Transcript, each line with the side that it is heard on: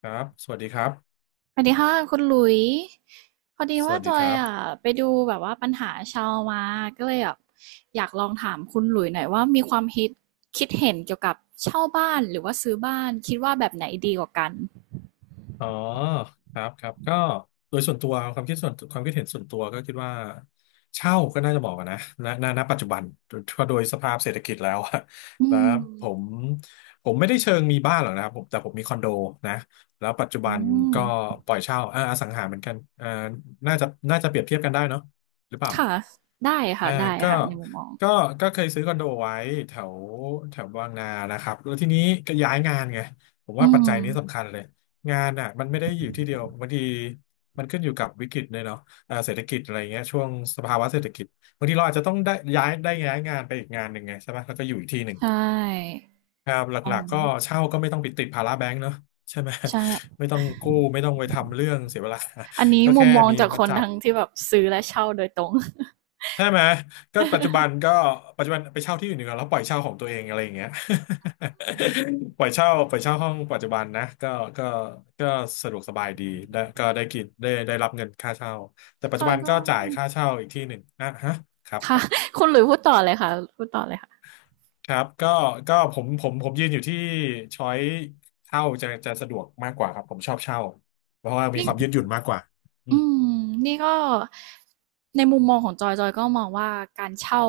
left: ครับสวัสดีครับ
right: สวัสดีค่ะคุณหลุยพอดี
left: ส
right: ว่า
left: วัส
right: จ
left: ดี
right: อ
left: ค
right: ย
left: รั
right: อ่ะ
left: บ
right: ไปดูแบบว่าปัญหาชาวมาก็เลยแบบอยากลองถามคุณหลุยหน่อยว่ามีความคิดเห็นเกี่ยวกับเช่าบ้านหรือว่าซื้อบ้านคิดว่าแบบไหนดีกว่ากัน
left: อ๋อครับครับก็โดยส่วนตัวความคิดเห็นส่วนตัวก็คิดว่าเช่าก็น่าจะเหมาะกันนะณปัจจุบันถ้าโดยสภาพเศรษฐกิจแล้วอะ
right: อื
left: แล้ว
right: ม
left: ผมผมไม่ได้เชิงมีบ้านหรอกนะครับผมแต่ผมมีคอนโดนะแล้วปัจจุ
right: อื
left: บัน
right: ม
left: ก็ปล่อยเช่าอสังหาเหมือนกันอ่าน่าจะเปรียบเทียบกันได้เนาะหรือเปล่า
right: ค่ะได้ค่ะ
left: อ่า
right: ได้
left: ก็
right: ค่ะในมุมมอง
left: ก็ก็เคยซื้อคอนโดไว้แถวแถวบางนานะครับแล้วทีนี้ก็ย้ายงานไงผมว่า
right: อื
left: ปัจจัย
right: ม
left: นี้สำคัญเลยงานอ่ะมันไม่ได้อยู่ที่เดียวบางทีมันขึ้นอยู่กับวิกฤตเลยเนาะเศรษฐกิจอะไรเงี้ยช่วงสภาวะเศรษฐกิจบางทีเราอาจจะต้องได้ย้ายงานไปอีกงานหนึ่งไงใช่ไหมแล้วก็อยู่อีกที่หนึ่ง
right: ใช่
left: ครับห
right: อื
left: ลั
right: ม
left: กๆก็เช่าก็ไม่ต้องไปติดภาระแบงก์เนาะใช่ไหม
right: ใช่
left: ไม่ต้องกู้ไม่ต้องไปทำเรื่องเสียเวลา
right: อันนี้
left: ก็
right: มุ
left: แค่
right: มมอง
left: มี
right: จากค
left: มา
right: น
left: จับ
right: ทั้งที่แบบซื้อและเช่าโดยตรง
left: ใช่ไหมก็ปัจจุบันก็ ปัจจุบันไปเช่าที่อยู่หนึ่งแล้วปล่อยเช่าของตัวเองอะไรอย่างเงี้ย
right: อืม
left: ปล่อยเช่าห้องปัจจุบันนะก็ก็สะดวกสบายดีได้ก็ได้กินได้รับเงินค่าเช่าแต่ปัจ
right: จ
left: จุ
right: อย
left: บัน
right: ก็
left: ก็จ่ายค่าเช่าอีกที่หนึ่งอ่ะฮะครับค
right: ค่ะ
left: รับ
right: คุณหลุยพูดต่อเลยค่ะพูดต่อเลยค่ะ
left: ครับก็ผมยืนอยู่ที่ช้อยเช่าจะสะดวกมากกว่าครับผมชอบเช่าเพราะว่ามี
right: นี่
left: ความยืดหยุ่นมากกว่าอื
right: อื
left: ม
right: มนี่ก็ในมุมมองของจอยก็มองว่าการเช่า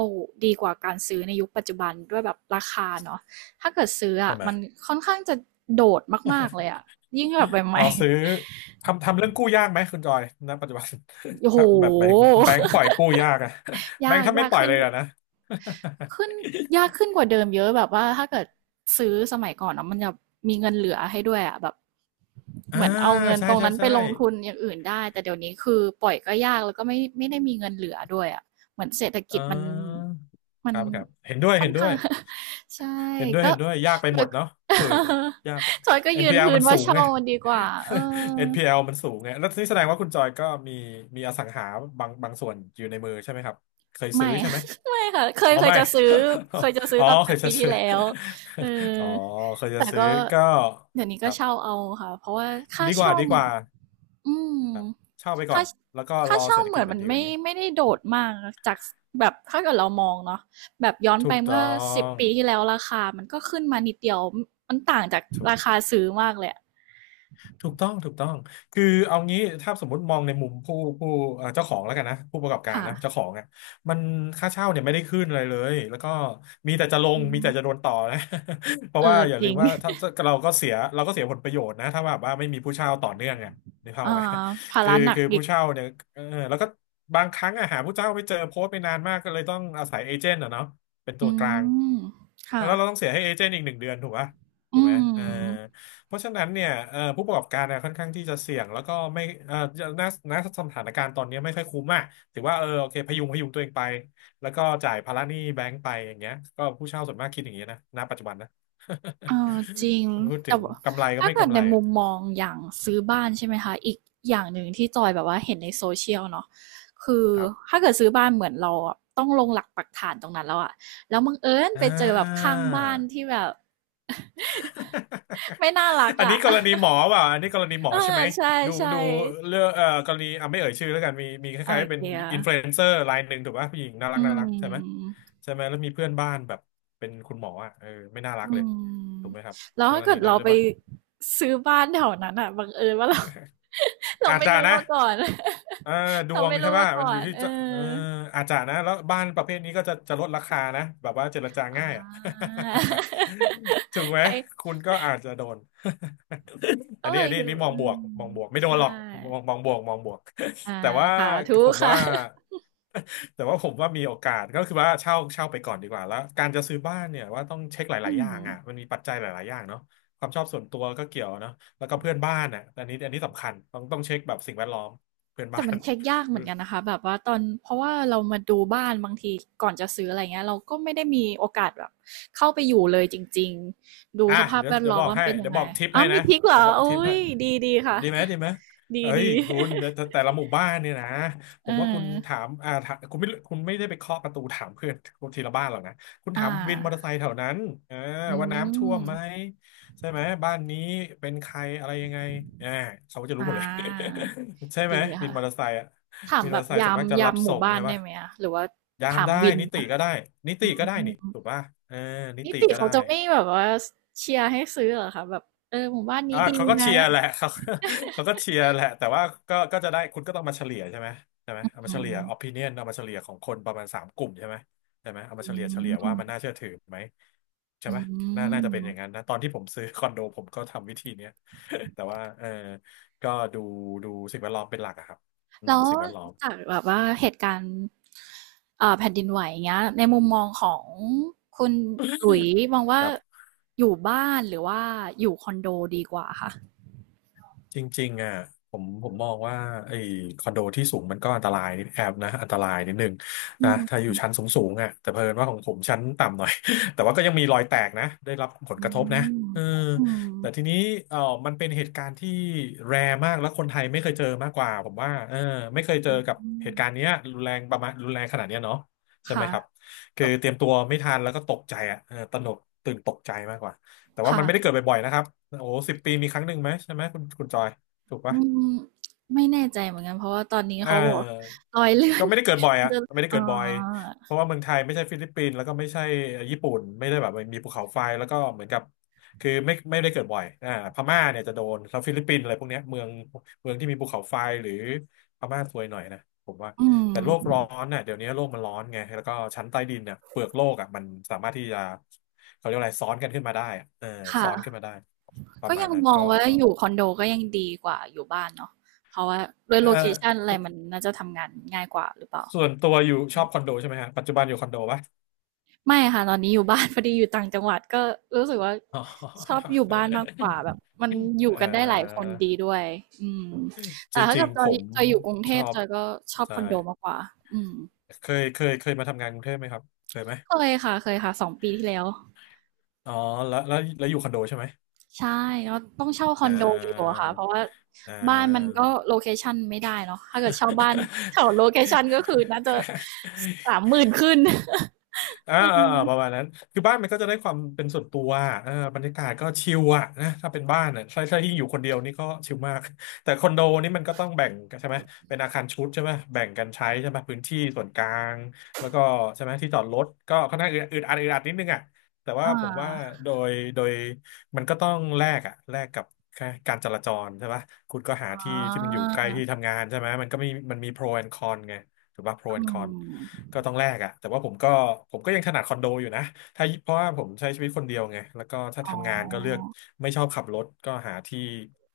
right: ดีกว่าการซื้อในยุคปัจจุบันด้วยแบบราคาเนาะถ้าเกิดซื้อ
left: ใช่
right: อ่ะ
left: ไหม
right: มันค่อนข้างจะโดดมากๆเลยอ่ะยิ่งแบบให
left: อ๋อ
right: ม่
left: ซื้อทำเรื่องกู้ยากไหมคุณจอยณปัจจุบัน
right: ๆโอ้ โห
left: ถ้าแบบแบ งค์แบงค์ปล่อยกู้ยากอะ แบ
right: ยา
left: งค์
right: ก
left: ถ้าไม่
right: ยาก
left: ปล่อย
right: ขึ้น
left: เลยอะนะ
right: ขึ้นยากขึ้นกว่าเดิมเยอะแบบว่าถ้าเกิดซื้อสมัยก่อนเนาะมันจะมีเงินเหลือให้ด้วยอะแบบ
left: อ่า
right: เหมือนเอาเงิน
left: ใช่
right: ตรง
left: ใช่
right: นั้นไป
left: ใช่
right: ลงทุนอย่างอื่นได้แต่เดี๋ยวนี้คือปล่อยก็ยากแล้วก็ไม่ได้มีเงินเหลือด้วยอะเหมือนเศรษฐกิ
left: อ่
right: จมัน
left: าค
right: มัน
left: รับครับเห็นด้วย
right: ค่อ
left: เห็
right: น
left: นด้ว
right: ข้า
left: ย
right: งใช่
left: เห็นด้วย
right: ก็
left: เห็นด้วยยากไปหม
right: แล้ว
left: ดเนาะฝืดอะยากอะ
right: จอยก็
left: เอ็น
right: ยื
left: พี
right: น
left: แอล
right: พื้น
left: มัน
right: ว่า
left: สูง
right: เช่า
left: ไง
right: มันดีกว่าเออ
left: เอ็นพีแ p l มันสูงไงแล้วนี่แสดงว่าคุณจอยก็มีอสังหาบางส่วนอยู่ในมือใช่ไหมครับเคยซื้
right: ไม่
left: อใช่ไหม
right: ไม่ค่ะเค
left: อ๋
right: ย
left: อ
right: เคย
left: ไม่
right: จะซื้อเคยจะซื้อ
left: อ๋อ
right: ตอน
left: เค
right: 8ป
left: ย
right: ด
left: จะ
right: ปีที่
left: ซื้อ
right: แล้วเออ
left: อ๋อเคยจะ
right: แต่
left: ซื้อ
right: ก็
left: ก็
right: เดี๋ยวนี้
left: ค
right: ก็
left: รั
right: เช่า
left: บ
right: เอาค่ะเพราะว่าค่า
left: ดีกว่า
right: เช่า
left: ดีกว่า
right: อืม
left: ครับเช่าไปก่อ
right: ค่า
left: นแล้วก็ร
right: ค่า
left: อ
right: เช่า
left: เศรษฐ
right: เห
left: กิ
right: มื
left: จ
right: อน
left: มั
right: มั
left: น
right: น
left: ดีก
right: ไม่
left: ว่านี้
right: ไม่ได้โดดมากจากแบบถ้าเกิดเรามองเนาะแบบย้อน
left: ถู
right: ไป
left: กต้
right: เมื่
left: อ
right: อสิบ
left: ง
right: ปีที่แล้วราคามันก็ขึ้นมานิดเดียวมันต่างจาก
left: ถูก
right: ราคาซื้อมากเลยอะ
left: ถูกต้องถูกต้องคือเอางี้ถ้าสมมติมองในมุมผู้เจ้าของแล้วกันนะผู้ประกอบการ
right: ค่ะ
left: นะเจ้าของอ่ะมันค่าเช่าเนี่ยไม่ได้ขึ้นอะไรเลยแล้วก็มีแต่จะลง
right: อื
left: มี
right: ม
left: แต่จะโดนต่อนะ เพ
right: เอ
left: ราะว่า
right: อ
left: อย่า
right: จ
left: ลื
right: ริ
left: ม
right: ง
left: ว่าถ้า เราก็เสียผลประโยชน์นะถ้าแบบว่าไม่มีผู้เช่าต่อเนื่องอ่ะนึกภาพ
right: อ่
left: ไหม
right: าภา
left: คือ
right: ระหนัก
left: คือ
right: อี
left: ผู้
right: ก
left: เช่าเนี่ยเออแล้วก็บางครั้งอะหาผู้เช่าไม่เจอโพสต์ไปนานมากก็เลยต้องอาศัยเอเจนต์อะเนาะเป็นตั
right: อื
left: วกลาง
right: ม
left: แล้
right: ค่ะ
left: วเราต้องเสียให้เอเจนต์อีก1 เดือนถูกปะถู
right: อื
left: กไหมเออ
right: ม
left: เพราะฉะนั้นเนี่ยผู้ประกอบการเนี่ยค่อนข้างที่จะเสี่ยงแล้วก็ไม่ณณสถานการณ์ตอนนี้ไม่ค่อยคุ้มอ่ะถือว่าเออโอเคพยุงพยุงตัวเองไปแล้วก็จ่ายภาระหนี้แบงก์ไปอย่างเงี้ยก็ผู้เช่าส่วนมากคิดอย่างเงี้ยนะณปัจจุบันนะ
right: เออจริง
left: พูดถึ
right: แต่
left: ง
right: ว่า
left: กำไรก็
right: ถ้า
left: ไม่
right: เกิด
left: กำ
right: ใน
left: ไร
right: มุ
left: อะ
right: มมองอย่างซื้อบ้านใช่ไหมคะอีกอย่างหนึ่งที่จอยแบบว่าเห็นในโซเชียลเนาะคือ
left: ครับ
right: ถ้าเกิดซื้อบ้านเหมือนเราอะต้องลงหลักปักฐานตรงนั้นแล้วอะแล้วบังเอิญ
left: อ่
right: ไปเจอแบบ
left: า
right: ข้างบ้านที่แบบ ไม่น่ารักอะ
left: อันนี้กรณีหม
right: เอ
left: อ
right: อ
left: ใช่ไหม
right: ใ
left: ดู
right: ช่
left: ดูเรื่องกรณีอ่ะไม่เอ่ยชื่อแล้วกันมีค
right: ๆอ่
left: ล้าย
right: โอ
left: ๆเป็น
right: เก็
left: อินฟลูเอ
right: ต
left: นเซอร์รายหนึ่งถูกป่ะผู้หญิงน่ารั
right: อื
left: กน่ารักใช่ไหม
right: ม
left: แล้วมีเพื่อนบ้านแบบเป็นคุณหมออ่ะเออไม่น่ารั
right: อื
left: กเลย
right: ม
left: ถูกไหมครับ
right: แล้ว
left: ก
right: ถ้า
left: ร
right: เกิ
left: ณี
right: ด
left: นั้
right: เรา
left: นหรือ
right: ไป
left: เปล่า
right: ซื้อบ้านแถวนั้นอ่ะบังเอิญว่าเรา เรา
left: อาจ
right: ไม่
left: จะ
right: รู้
left: นะ
right: มาก่อน
left: เออ ด
right: เรา
left: วง
right: ไม่
left: ใช่
right: รู้
left: ป่ะ
right: มาก่
left: มั
right: อ
left: นอยู่
right: น
left: ที่
right: เออ
left: จะเอออาจจะนะแล้วบ้านประเภทนี้ก็จะลดราคานะแบบว่าเจรจา
right: อ่า
left: ง่ายอ่ะ ถูกไห ม
right: ใคร
left: คุณก็อาจจะโดน
right: ก็เลยคิ
left: อั
right: ด
left: นนี้
right: ว่า
left: มอง
right: อื
left: บวกม
right: ม
left: องบวกไม่โด
right: ใช
left: นหรอก
right: ่
left: มองบวกมองบวก
right: อ่า
left: แต่ว่า
right: สาธุ
left: ผม
right: ค่ะ
left: ว่า แต่ว่าผมว่ามีโอกาสก็คือว่าเช่าไปก่อนดีกว่าแล้วการจะซื้อบ้านเนี่ยว่าต้องเช็คห
right: อื
left: ลายๆอย่า
right: ม
left: งอ่ะมันมีปัจจัยหลายๆอย่างเนาะความชอบส่วนตัวก็เกี่ยวเนาะแล้วก็เพื่อนบ้านอ่ะอันนี้อันนี้สำคัญต้องเช็คแบบสิ่งแวดล้อมเพื่อน
right: แต่
left: บ้า
right: มัน
left: น
right: เช็กยากเหมือนกันนะคะแบบว่าตอนเพราะว่าเรามาดูบ้านบางทีก่อนจะซื้ออะไรเงี้ยเราก็ไม่ได้มีโอกาสแบบเข้าไปอยู่เลยจริงๆดู
left: อ่ะ
right: สภาพ
left: เดี๋ยว
right: แวด
left: เดี๋ย
right: ล้
left: ว
right: อม
left: บอก
right: ว่ามัน
left: ให้
right: เป็นยั
left: เดี๋ย
right: ง
left: ว
right: ไง
left: บอกทิป
right: อ้า
left: ให้
right: วมี
left: นะ
right: ทริกเหร
left: เดี๋ย
right: อ
left: วบอกทิป
right: อุ้
left: ให้
right: ยดีดีค่ะ
left: ดีไหมดีไหม
right: ดี
left: เอ้ย
right: ดี
left: คุณแต่ละหมู่บ้านเนี่ยนะผ
right: เออ
left: มว่าคุณถามคุณไม่ได้ไปเคาะประตูถามเพื่อนคนทีละบ้านหรอกนะคุณ
right: อ่
left: ถามวินมอเตอร์ไซ
right: า
left: ค์แถวนั้นเออ
right: อื
left: ว่า
right: ม
left: น้ำท่วมไหมใช่ไหมบ้านนี้เป็นใครอะไรยังไงอ่าเขาก็จะรู้
right: อ่
left: หมดเลย
right: า
left: ใช่ไหม
right: ดี
left: วิน
right: ค่ะ
left: มอเตอร์ไซค์อะ
right: ถาม
left: วินม
right: แบ
left: อเตอ
right: บ
left: ร์ไซค์ส่
right: ยา
left: วน
right: ม
left: มากจะ
right: ยา
left: รับ
right: มห
left: ส่
right: มู่
left: ง
right: บ้าน
left: ใช่
right: ได้
left: ปะ
right: ไหมอะหรือว่า
left: ยาม
right: ถาม
left: ได้
right: วิน
left: นิติ
right: นะ
left: ก็ได้นิ
right: อื
left: ติก็ได้
right: ม
left: นี่ถูกป่ะเออนิ
right: นิ
left: ติ
right: ติ
left: ก็
right: เขา
left: ได้
right: จะไม่แบบว่าสเชียร์ให้ซื้อเหรอคะแบบเออหมู่บ้านนี้
left: อ่า
right: ดี
left: เขาก็
right: นะ
left: เชียร์แหละ เขาเขาก็เชียร์แหละแต่ว่าก็จะได้คุณก็ต้องมาเฉลี่ยใช่ไหมใช่ไหมเอามาเฉลี่ย opinion เอามาเฉลี่ยของคนประมาณสามกลุ่มใช่ไหมใช่ไหมเอามา
right: อื
left: เฉลี่ยว่า
right: ม
left: มันน่าเชื่อถือไหมใช่
right: อื
left: ไหมน่าจะเป็น
right: ม
left: อย่างนั้นนะตอนที่ผมซื้อคอนโดผมก็ทำวิธีเนี้ยแต่ว่าก็ดูดูสิ่งแวดล้อมเป็นหลักอะครับอืม
right: แล้ว
left: สิ่งแวดล้อม
right: จากแบบว่าเหตุการณ์แผ่นดินไหวอย่างเงี้ยในมุมมองของคุณหลุยส์มองว่า
left: ครับ
right: อยู่บ้านหรือว่าอยู่คอนโดดีกว่าคะ
left: จริงๆอ่ะผมมองว่าไอ้คอนโดที่สูงมันก็อันตรายนิดแอบนะอันตรายนิดนึง
right: อื
left: นะ
right: ม
left: ถ้าอยู่ชั้นสูงๆอ่ะแต่เพอินว่าของผมชั้นต่ำหน่อย แต่ว่าก็ยังมีรอยแตกนะได้รับผล
right: อื
left: กระทบนะ
right: ม
left: เออ
right: อืม
left: แต่ทีนี้เออมันเป็นเหตุการณ์ที่แรร์มากแล้วคนไทยไม่เคยเจอมากกว่าผมว่าเออไม่เคยเจอ
right: อื
left: กับเห
right: ม
left: ตุการณ์เนี้ยรุนแรงประมาณรุนแรงขนาดเนี้ยเนาะใช่ไหม
right: ค่ะ
left: ครับคื
right: ก็
left: อเตรียมตัวไม่ทันแล้วก็ตกใจอ่ะเออตระหนกตื่นตกใจมากกว่า แต่ว่า
right: ค่ะ
left: มันไม่ได้เกิดบ่อยๆนะครับ โอ้ สิบปีมีครั้งหนึ่งไหมใช่ไหมคุณจอย ถูก
right: อื
left: ปะ
right: มไม่แน่ใจเหมือนกันเพราะว่าตอนนี้
left: เ
right: เขาบอก
left: ออ
right: รอยเลื่อ
left: ก็
right: น
left: ไม่ได้เกิดบ่อย
right: มัน
left: อะ
right: จะ
left: ไม่ได้
right: อ๋อ
left: เกิดบ่อยเพราะว่าเมืองไทยไม่ใช่ฟิลิปปินส์แล้วก็ไม่ใช่ญี่ปุ่นไม่ได้แบบมีภูเขาไฟแล้วก็เหมือนกับคือไม่ได้เกิดบ่อยอ่าพม่าเนี่ยจะโดนแล้วฟิลิปปินส์อะไรพวกเนี้ยเมืองที่มีภูเขาไฟหรือพม่าซวยหน่อยนะผมว่า
right: อื
left: แต่โลก
right: ม
left: ร้อนน่ะเดี๋ยวนี้โลกมันร้อนไงแล้วก็ชั้นใต้ดินเนี่ยเปลือกโลกอ่ะมันสามารถที่จะเขาเรียกอะไรซ้อนกันขึ้นมาได้อะเออ
right: ค
left: ซ้อนขึ้นมา
right: ่ะ
left: ได้ป
right: ก็
left: ระมาณ
right: ยัง
left: นั้น
right: มอง
left: ก็
right: ว่า
left: ก็
right: อยู่คอนโดก็ยังดีกว่าอยู่บ้านเนาะเพราะว่าด้วย
left: เออ
right: โลเคชันอะ
left: ส
right: ไรมันน่าจะทำงานง่ายกว่าหรือเปล่า
left: ส่วนตัวอยู่ชอบคอนโดใช่ไหมฮะปัจจุบันอยู่คอนโดปะ
right: ไม่ค่ะตอนนี้อยู่บ้าน พอดีอยู่ต่างจังหวัดก็รู้สึกว่า
left: อ๋
right: ชอบ
left: อ
right: อยู่บ้านมากกว่าแบบมันอ
left: เอ่
right: ยู่กันได้หลายค
left: อ
right: นดีด้วยอืม
left: จ
right: แต่ถ้า
left: ริ
right: เกิ
left: ง
right: ดจ
left: ๆผ
right: อย
left: ม
right: จอยอยู่กรุงเท
left: ชอ
right: พ
left: บ
right: จอยก็ชอบค
left: ใช่
right: อนโดมากกว่าอืม
left: เคยมาทำงานกรุงเทพไหมครับเคยไหม
right: เคยค่ะเคยค่ะ2 ปีที่แล้ว
left: อ๋อแล้วอยู่คอนโดใช่ไหม
right: ใช่เราต้องเช่าคอ
left: อ่
right: นโดอยู่
left: า
right: อะค่ะเพราะว่า
left: อ่
right: บ้านมัน
left: า
right: ก็โลเคชันไม่ได้เนาะถ้าเกิดเช่าบ้านแถวโลเคชันก็คือน่าจะ30,000ขึ้น
left: อ่าประมาณนั้นคือบ้านมันก็จะได้ความเป็นส่วนตัวเออบรรยากาศก็ชิลอะนะถ้าเป็นบ้านอ่ะใช่ใช่ยิ่งอยู่คนเดียวนี่ก็ชิลมาก แต่คอนโดนี่มันก็ต้องแบ่งกันใช่ไหมเป็นอาคารชุดใช่ไหมแบ่งกันใช้ใช่ไหมพื้นที่ส่วนกลางแล้วก็ใช่ไหมที่จอดรถก็ค่อนข้างอึดอัดอึดอัดนิดนึงอะแต่
right: อ
left: ว่าผมว่า
right: า
left: โดยมันก็ต้องแลกอะแลกกับแค่การจราจรใช่ปะคุณก็หา
right: อ๋
left: ที่
right: อ
left: ที่มันอยู่ใกล้ที่ทำงานใช่ไหมมันก็มันมีโปรแอนคอนไง ถูกป่ะ pro
right: อื
left: and con
right: ม
left: ก็ต้องแลกอะแต่ว่าผมก็ยังถนัดคอนโดอยู่นะถ้าเพราะว่าผมใช้ชีวิตคนเดียวไงแล้วก็ถ้า
right: อ๋
left: ทำงานก็เลือก
right: อ
left: ไม่ชอบขับรถก็หาที่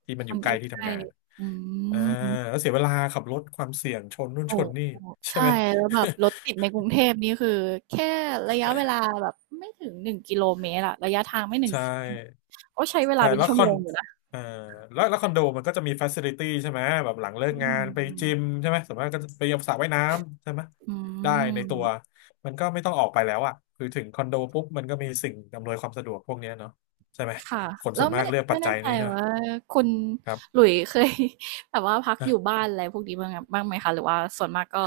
left: ที่มันอ
right: มั
left: ยู่
right: น
left: ใก
right: ใก
left: ล้ที่
right: ล้
left: ทำงาน
right: ๆอื
left: อ่า
right: ม
left: แล้วเสียเวลาขับรถความเสี่ยงชนนู่น
right: โอ้
left: ชนนี่ใช่
right: ใช่
left: ไหม
right: แล้วแบบรถติดในกรุงเทพนี่คือแค่ระยะเวลาแบบไม่ถึง1กิโลเมตรอะระยะทางไม่ 1
left: ใช่
right: ก็ใช้เวลา
left: ใช่
right: เป็น
left: แล้ว
right: ชั่
left: ค
right: ว
left: อ
right: โม
left: น
right: งอยู่นะ
left: เอ่อแล้วคอนโดมันก็จะมีฟ a ซิลิตี้ใช่ไหมแบบหลังเลิ
right: อื
left: กงานไปจิม
right: ม
left: ใช่ไหมสมมติก็จะไปสระว่ายน้ำใช่ไหม
right: อื
left: ได้ในตัว
right: ม
left: มันก็ไม่ต้องออกไปแล้วอ่ะคือถึงคอนโดปุ๊บมันก็มีสิ่งอำนวยความสะดวกพวกเนี้ยเนาะใช่ไหม
right: ค่ะ
left: คน
right: แล้
left: ส่
right: ว
left: วนมา
right: ไม่
left: กเลือกปั
right: ไม่
left: จจั
right: แน่
left: ย
right: ใจ
left: นี้ใช่ไหม
right: ว่าคุณ
left: ค
right: ห
left: รั
right: ลุยส์เคย แบบว่าพักอ
left: บ
right: ยู่บ้านอะไรพวกนี้บ้างอะบ้างไหมคะหรือว่าส่วนมากก็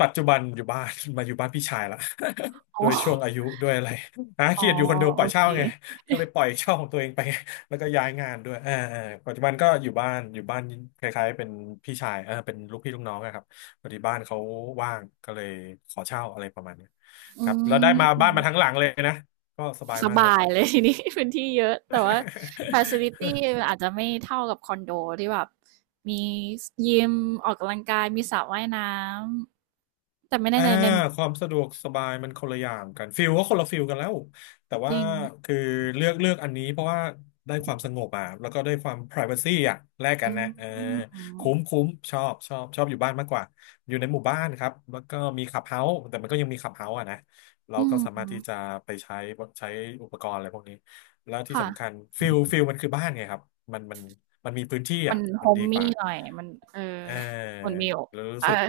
left: ปัจจุบันอยู่บ้าน มาอยู่บ้านพี่ชายละ
right: อ๋
left: โดยช่วง
right: อ
left: อายุด้วยอะไรหา
right: อ๋อ
left: เกียดอยู่คอนโดป
right: โอ
left: ล่อย
right: เค
left: เช่าไงก็เลยปล่อยเช่าของตัวเองไป แล้วก็ย้ายงานด้วยอ่าปัจจุบันก็อยู่บ้านอยู่บ้านคล้ายๆเป็นพี่ชายเออเป็นลูกพี่ลูกน้องอะครับพอดีบ้านเขาว่างก็เลยขอเช่าอะไรประมาณนี้ค
right: อื
left: รับแล้วได้มาบ้า
right: ม
left: นมาทั้งหลังเลยนะก็สบาย
right: ส
left: มากเลย
right: บายเลยทีนี้ พื้นที่เยอะแต่ว่าฟัซิลิตี้ อาจจะไม่เท่ากับคอนโดที่แบบมียิมออกกำลังกายมีสระว่ายน้ำแต่ไม่แน่
left: อ่า
right: ใจใน
left: ความสะดวกสบายมันคนละอย่างกันฟิลก็คนละฟิลกันแล้วแต่
right: จ
left: ว่า
right: ริง
left: คือเลือกอันนี้เพราะว่าได้ความสงบอ่ะแล้วก็ได้ความ privacy อ่ะแลกกั
right: อื
left: นนะ
right: ม
left: เออคุ้มชอบชอบอยู่บ้านมากกว่าอยู่ในหมู่บ้านครับแล้วก็มีคลับเฮาส์แต่มันก็ยังมีคลับเฮาส์อ่ะนะเรา
right: อื
left: ก็สามารถ
right: ม
left: ที่จะไปใช้อุปกรณ์อะไรพวกนี้แล้วที่
right: ค่ะ
left: สำคัญฟิลมันคือบ้านไงครับมันมันมันมีพื้นที่
right: มัน
left: อ่ะ
right: h
left: มัน
right: o
left: ดี
right: m
left: ก
right: e ่
left: ว่า
right: หน่อยมันเออ
left: เอ
right: มัน
left: อ
right: มี
left: แล้วรู้
right: อ่
left: สึก
right: อ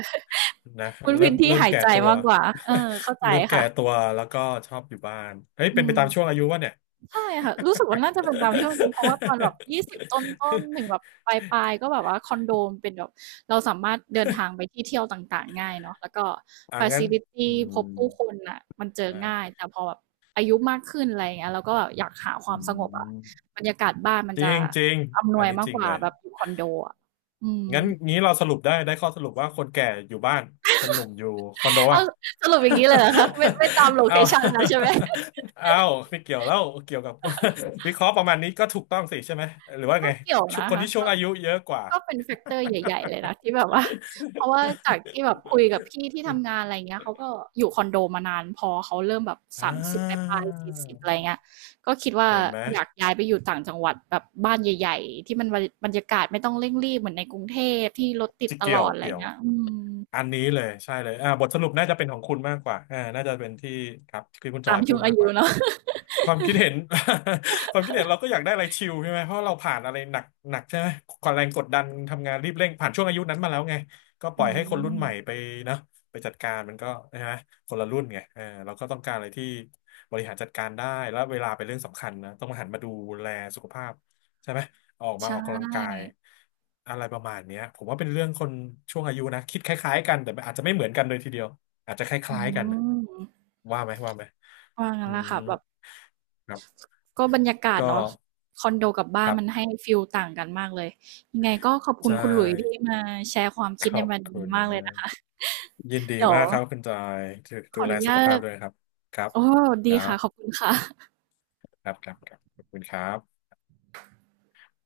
left: นะ
right: พื้น
left: เริ่
right: พื้
left: ม
right: นที่
left: เริ่ม
right: หาย
left: แก่
right: ใจ
left: ตัว
right: มากกว่าเออเข้าใจ
left: เริ่มแก่
right: ค่ะ
left: ตัวแล้วก็ชอบอยู่บ้านเฮ้ย
right: อื
left: เป็นไป
right: ม
left: ตามช่วงอายุวะเนี่ย
right: ใช่ค่ะรู้สึกว่าน่าจะเป็นตามที่มันดูเพราะว่าตอนแบบ20ต้นๆถึง แบบปลายๆก็แบบว่าคอนโดมันเป็นแบบเราสามารถเดินทางไปที่เที่ยวต่างๆง่ายเนาะแล้วก็
left: อ่ะ
right: ฟั
left: งั้
right: ซิ
left: น
right: ลิตี
left: อื
right: พ
left: ม
right: บผู้คนน่ะมันเจอ
left: อ่
right: ง่าย
left: า
right: แต่พอแบบอายุมากขึ้นอะไรอย่างเงี้ยเราก็แบบอยากหาควา
left: อื
right: มสงบอะ
left: ม
right: บรรยากาศบ้านมัน
left: จริ
right: จะ
left: งจริง
right: อำน
left: อั
right: ว
left: น
right: ย
left: นี้
right: มาก
left: จริ
right: ก
left: ง
right: ว่า
left: เลย
right: แบบอยู่คอนโดอะอืม
left: งั้นงี้เราสรุปได้ข้อสรุปว่าคนแก่อยู่บ้านคนหนุ่มอยู่คอนโด
right: เอา
left: อ่ะ
right: สรุปอย่างนี้เลยเหรอคะไม่ไม่ตามโล เค
left: เอา
right: ชันแล้วใช่ไหม
left: เอาไม่เกี่ยวแล้วเกี่ยวกับ วิเคราะห์ประมาณนี้ก็ถูกต้องสิใช่ไหมหรือว่า
right: ก็
left: ไง
right: เกี่ยว
left: ชุ
right: นะ
left: คน
right: คะ
left: ที่ช่ว
right: ก็
left: งอายุเยอะกว่า
right: ก็เป็นแฟกเตอร์ใหญ่ๆเลยนะที่แบบว่าเพราะว่าจากที่แบบคุยกับพี่ที่ทำงานอะไรเงี้ยเขาก็อยู่คอนโดมานานพอเขาเริ่มแบบ
left: อ่
right: 30ปลา
left: า
right: ยๆิบอะไรเงี้ยก็คิดว่า
left: เห็นไหม
right: อยากย้ายไปอยู่ต่างจังหวัดแบบบ้านใหญ่ๆที่มันบรรยากาศไม่ต้องเร่งรีบเหมือนในกรุงเทพที่รถติด
left: จิ
right: ต
left: เกี่
right: ล
left: ยว
right: อดอะไร
left: เกี่ยว
right: เงี้ยอืม
left: อันนี้เลยใช่เลยอ่าบทสรุปน่าจะเป็นของคุณมากกว่าอ่าน่าจะเป็นที่ครับที่คุณจ
right: ตา
left: อ
right: ม
left: ยพู
right: ช่ว
left: ด
right: งอา
left: มากก
right: ยุ
left: ว่า
right: เนาะ
left: ความคิดเห็น ความคิดเห็นเราก็อยากได้อะไรชิลใช่ไหมเพราะเราผ่านอะไรหนักใช่ไหมความแรงกดดันทำงานรีบเร่งผ่านช่วงอายุนั้นมาแล้วไงก็ ป
right: อื
left: ล่อยให้คนรุ่น
right: ม
left: ใหม่ไปเนาะไปจัดการมันก็ใช่ไหมคนละรุ่นไงเออเราก็ต้องการอะไรที่บริหารจัดการได้แล้วเวลาเป็นเรื่องสำคัญนะต้องหันมาดูแลสุขภาพใช่ไหมออกมา
right: ใช่
left: ออกกำลังกายอะไรประมาณเนี้ยผมว่าเป็นเรื่องคนช่วงอายุนะคิดคล้ายๆกันแต่อาจจะไม่เหมือนกันเลยทีเดียวอาจจะค
right: อื
left: ล้ายๆกันนะ
right: ม
left: ว่าไหมว่าไหม
right: ว่างั้
left: อื
right: นแหละ
left: ม
right: ค่ะแบบ
left: ครับ
right: ก็บรรยากาศ
left: ก็
right: เนาะคอนโดกับบ้า
left: ค
right: น
left: รับ
right: มันให้ฟีลต่างกันมากเลยยังไงก็ขอบคุณ
left: ใช่
right: คุณหลุยส์ที่มาแชร์ความ
left: ข
right: คิด
left: อ
right: ใน
left: บ
right: วัน
left: คุ
right: นี้
left: ณ
right: มากเลย
left: มา
right: นะ
left: ก
right: คะ
left: ยินดี
right: เดี๋ยว
left: มากครับคุณจอยดู
right: ข
left: ดู
right: ออ
left: แล
right: นุ
left: สุข
right: ญา
left: ภาพ
right: ต
left: ด้วยนะครับครับ
right: โอ้
left: ค
right: ดี
left: รั
right: ค่ะ
left: บ
right: ขอบคุณค่ะ
left: ครับ ครับ ครับ ขอบคุณครับ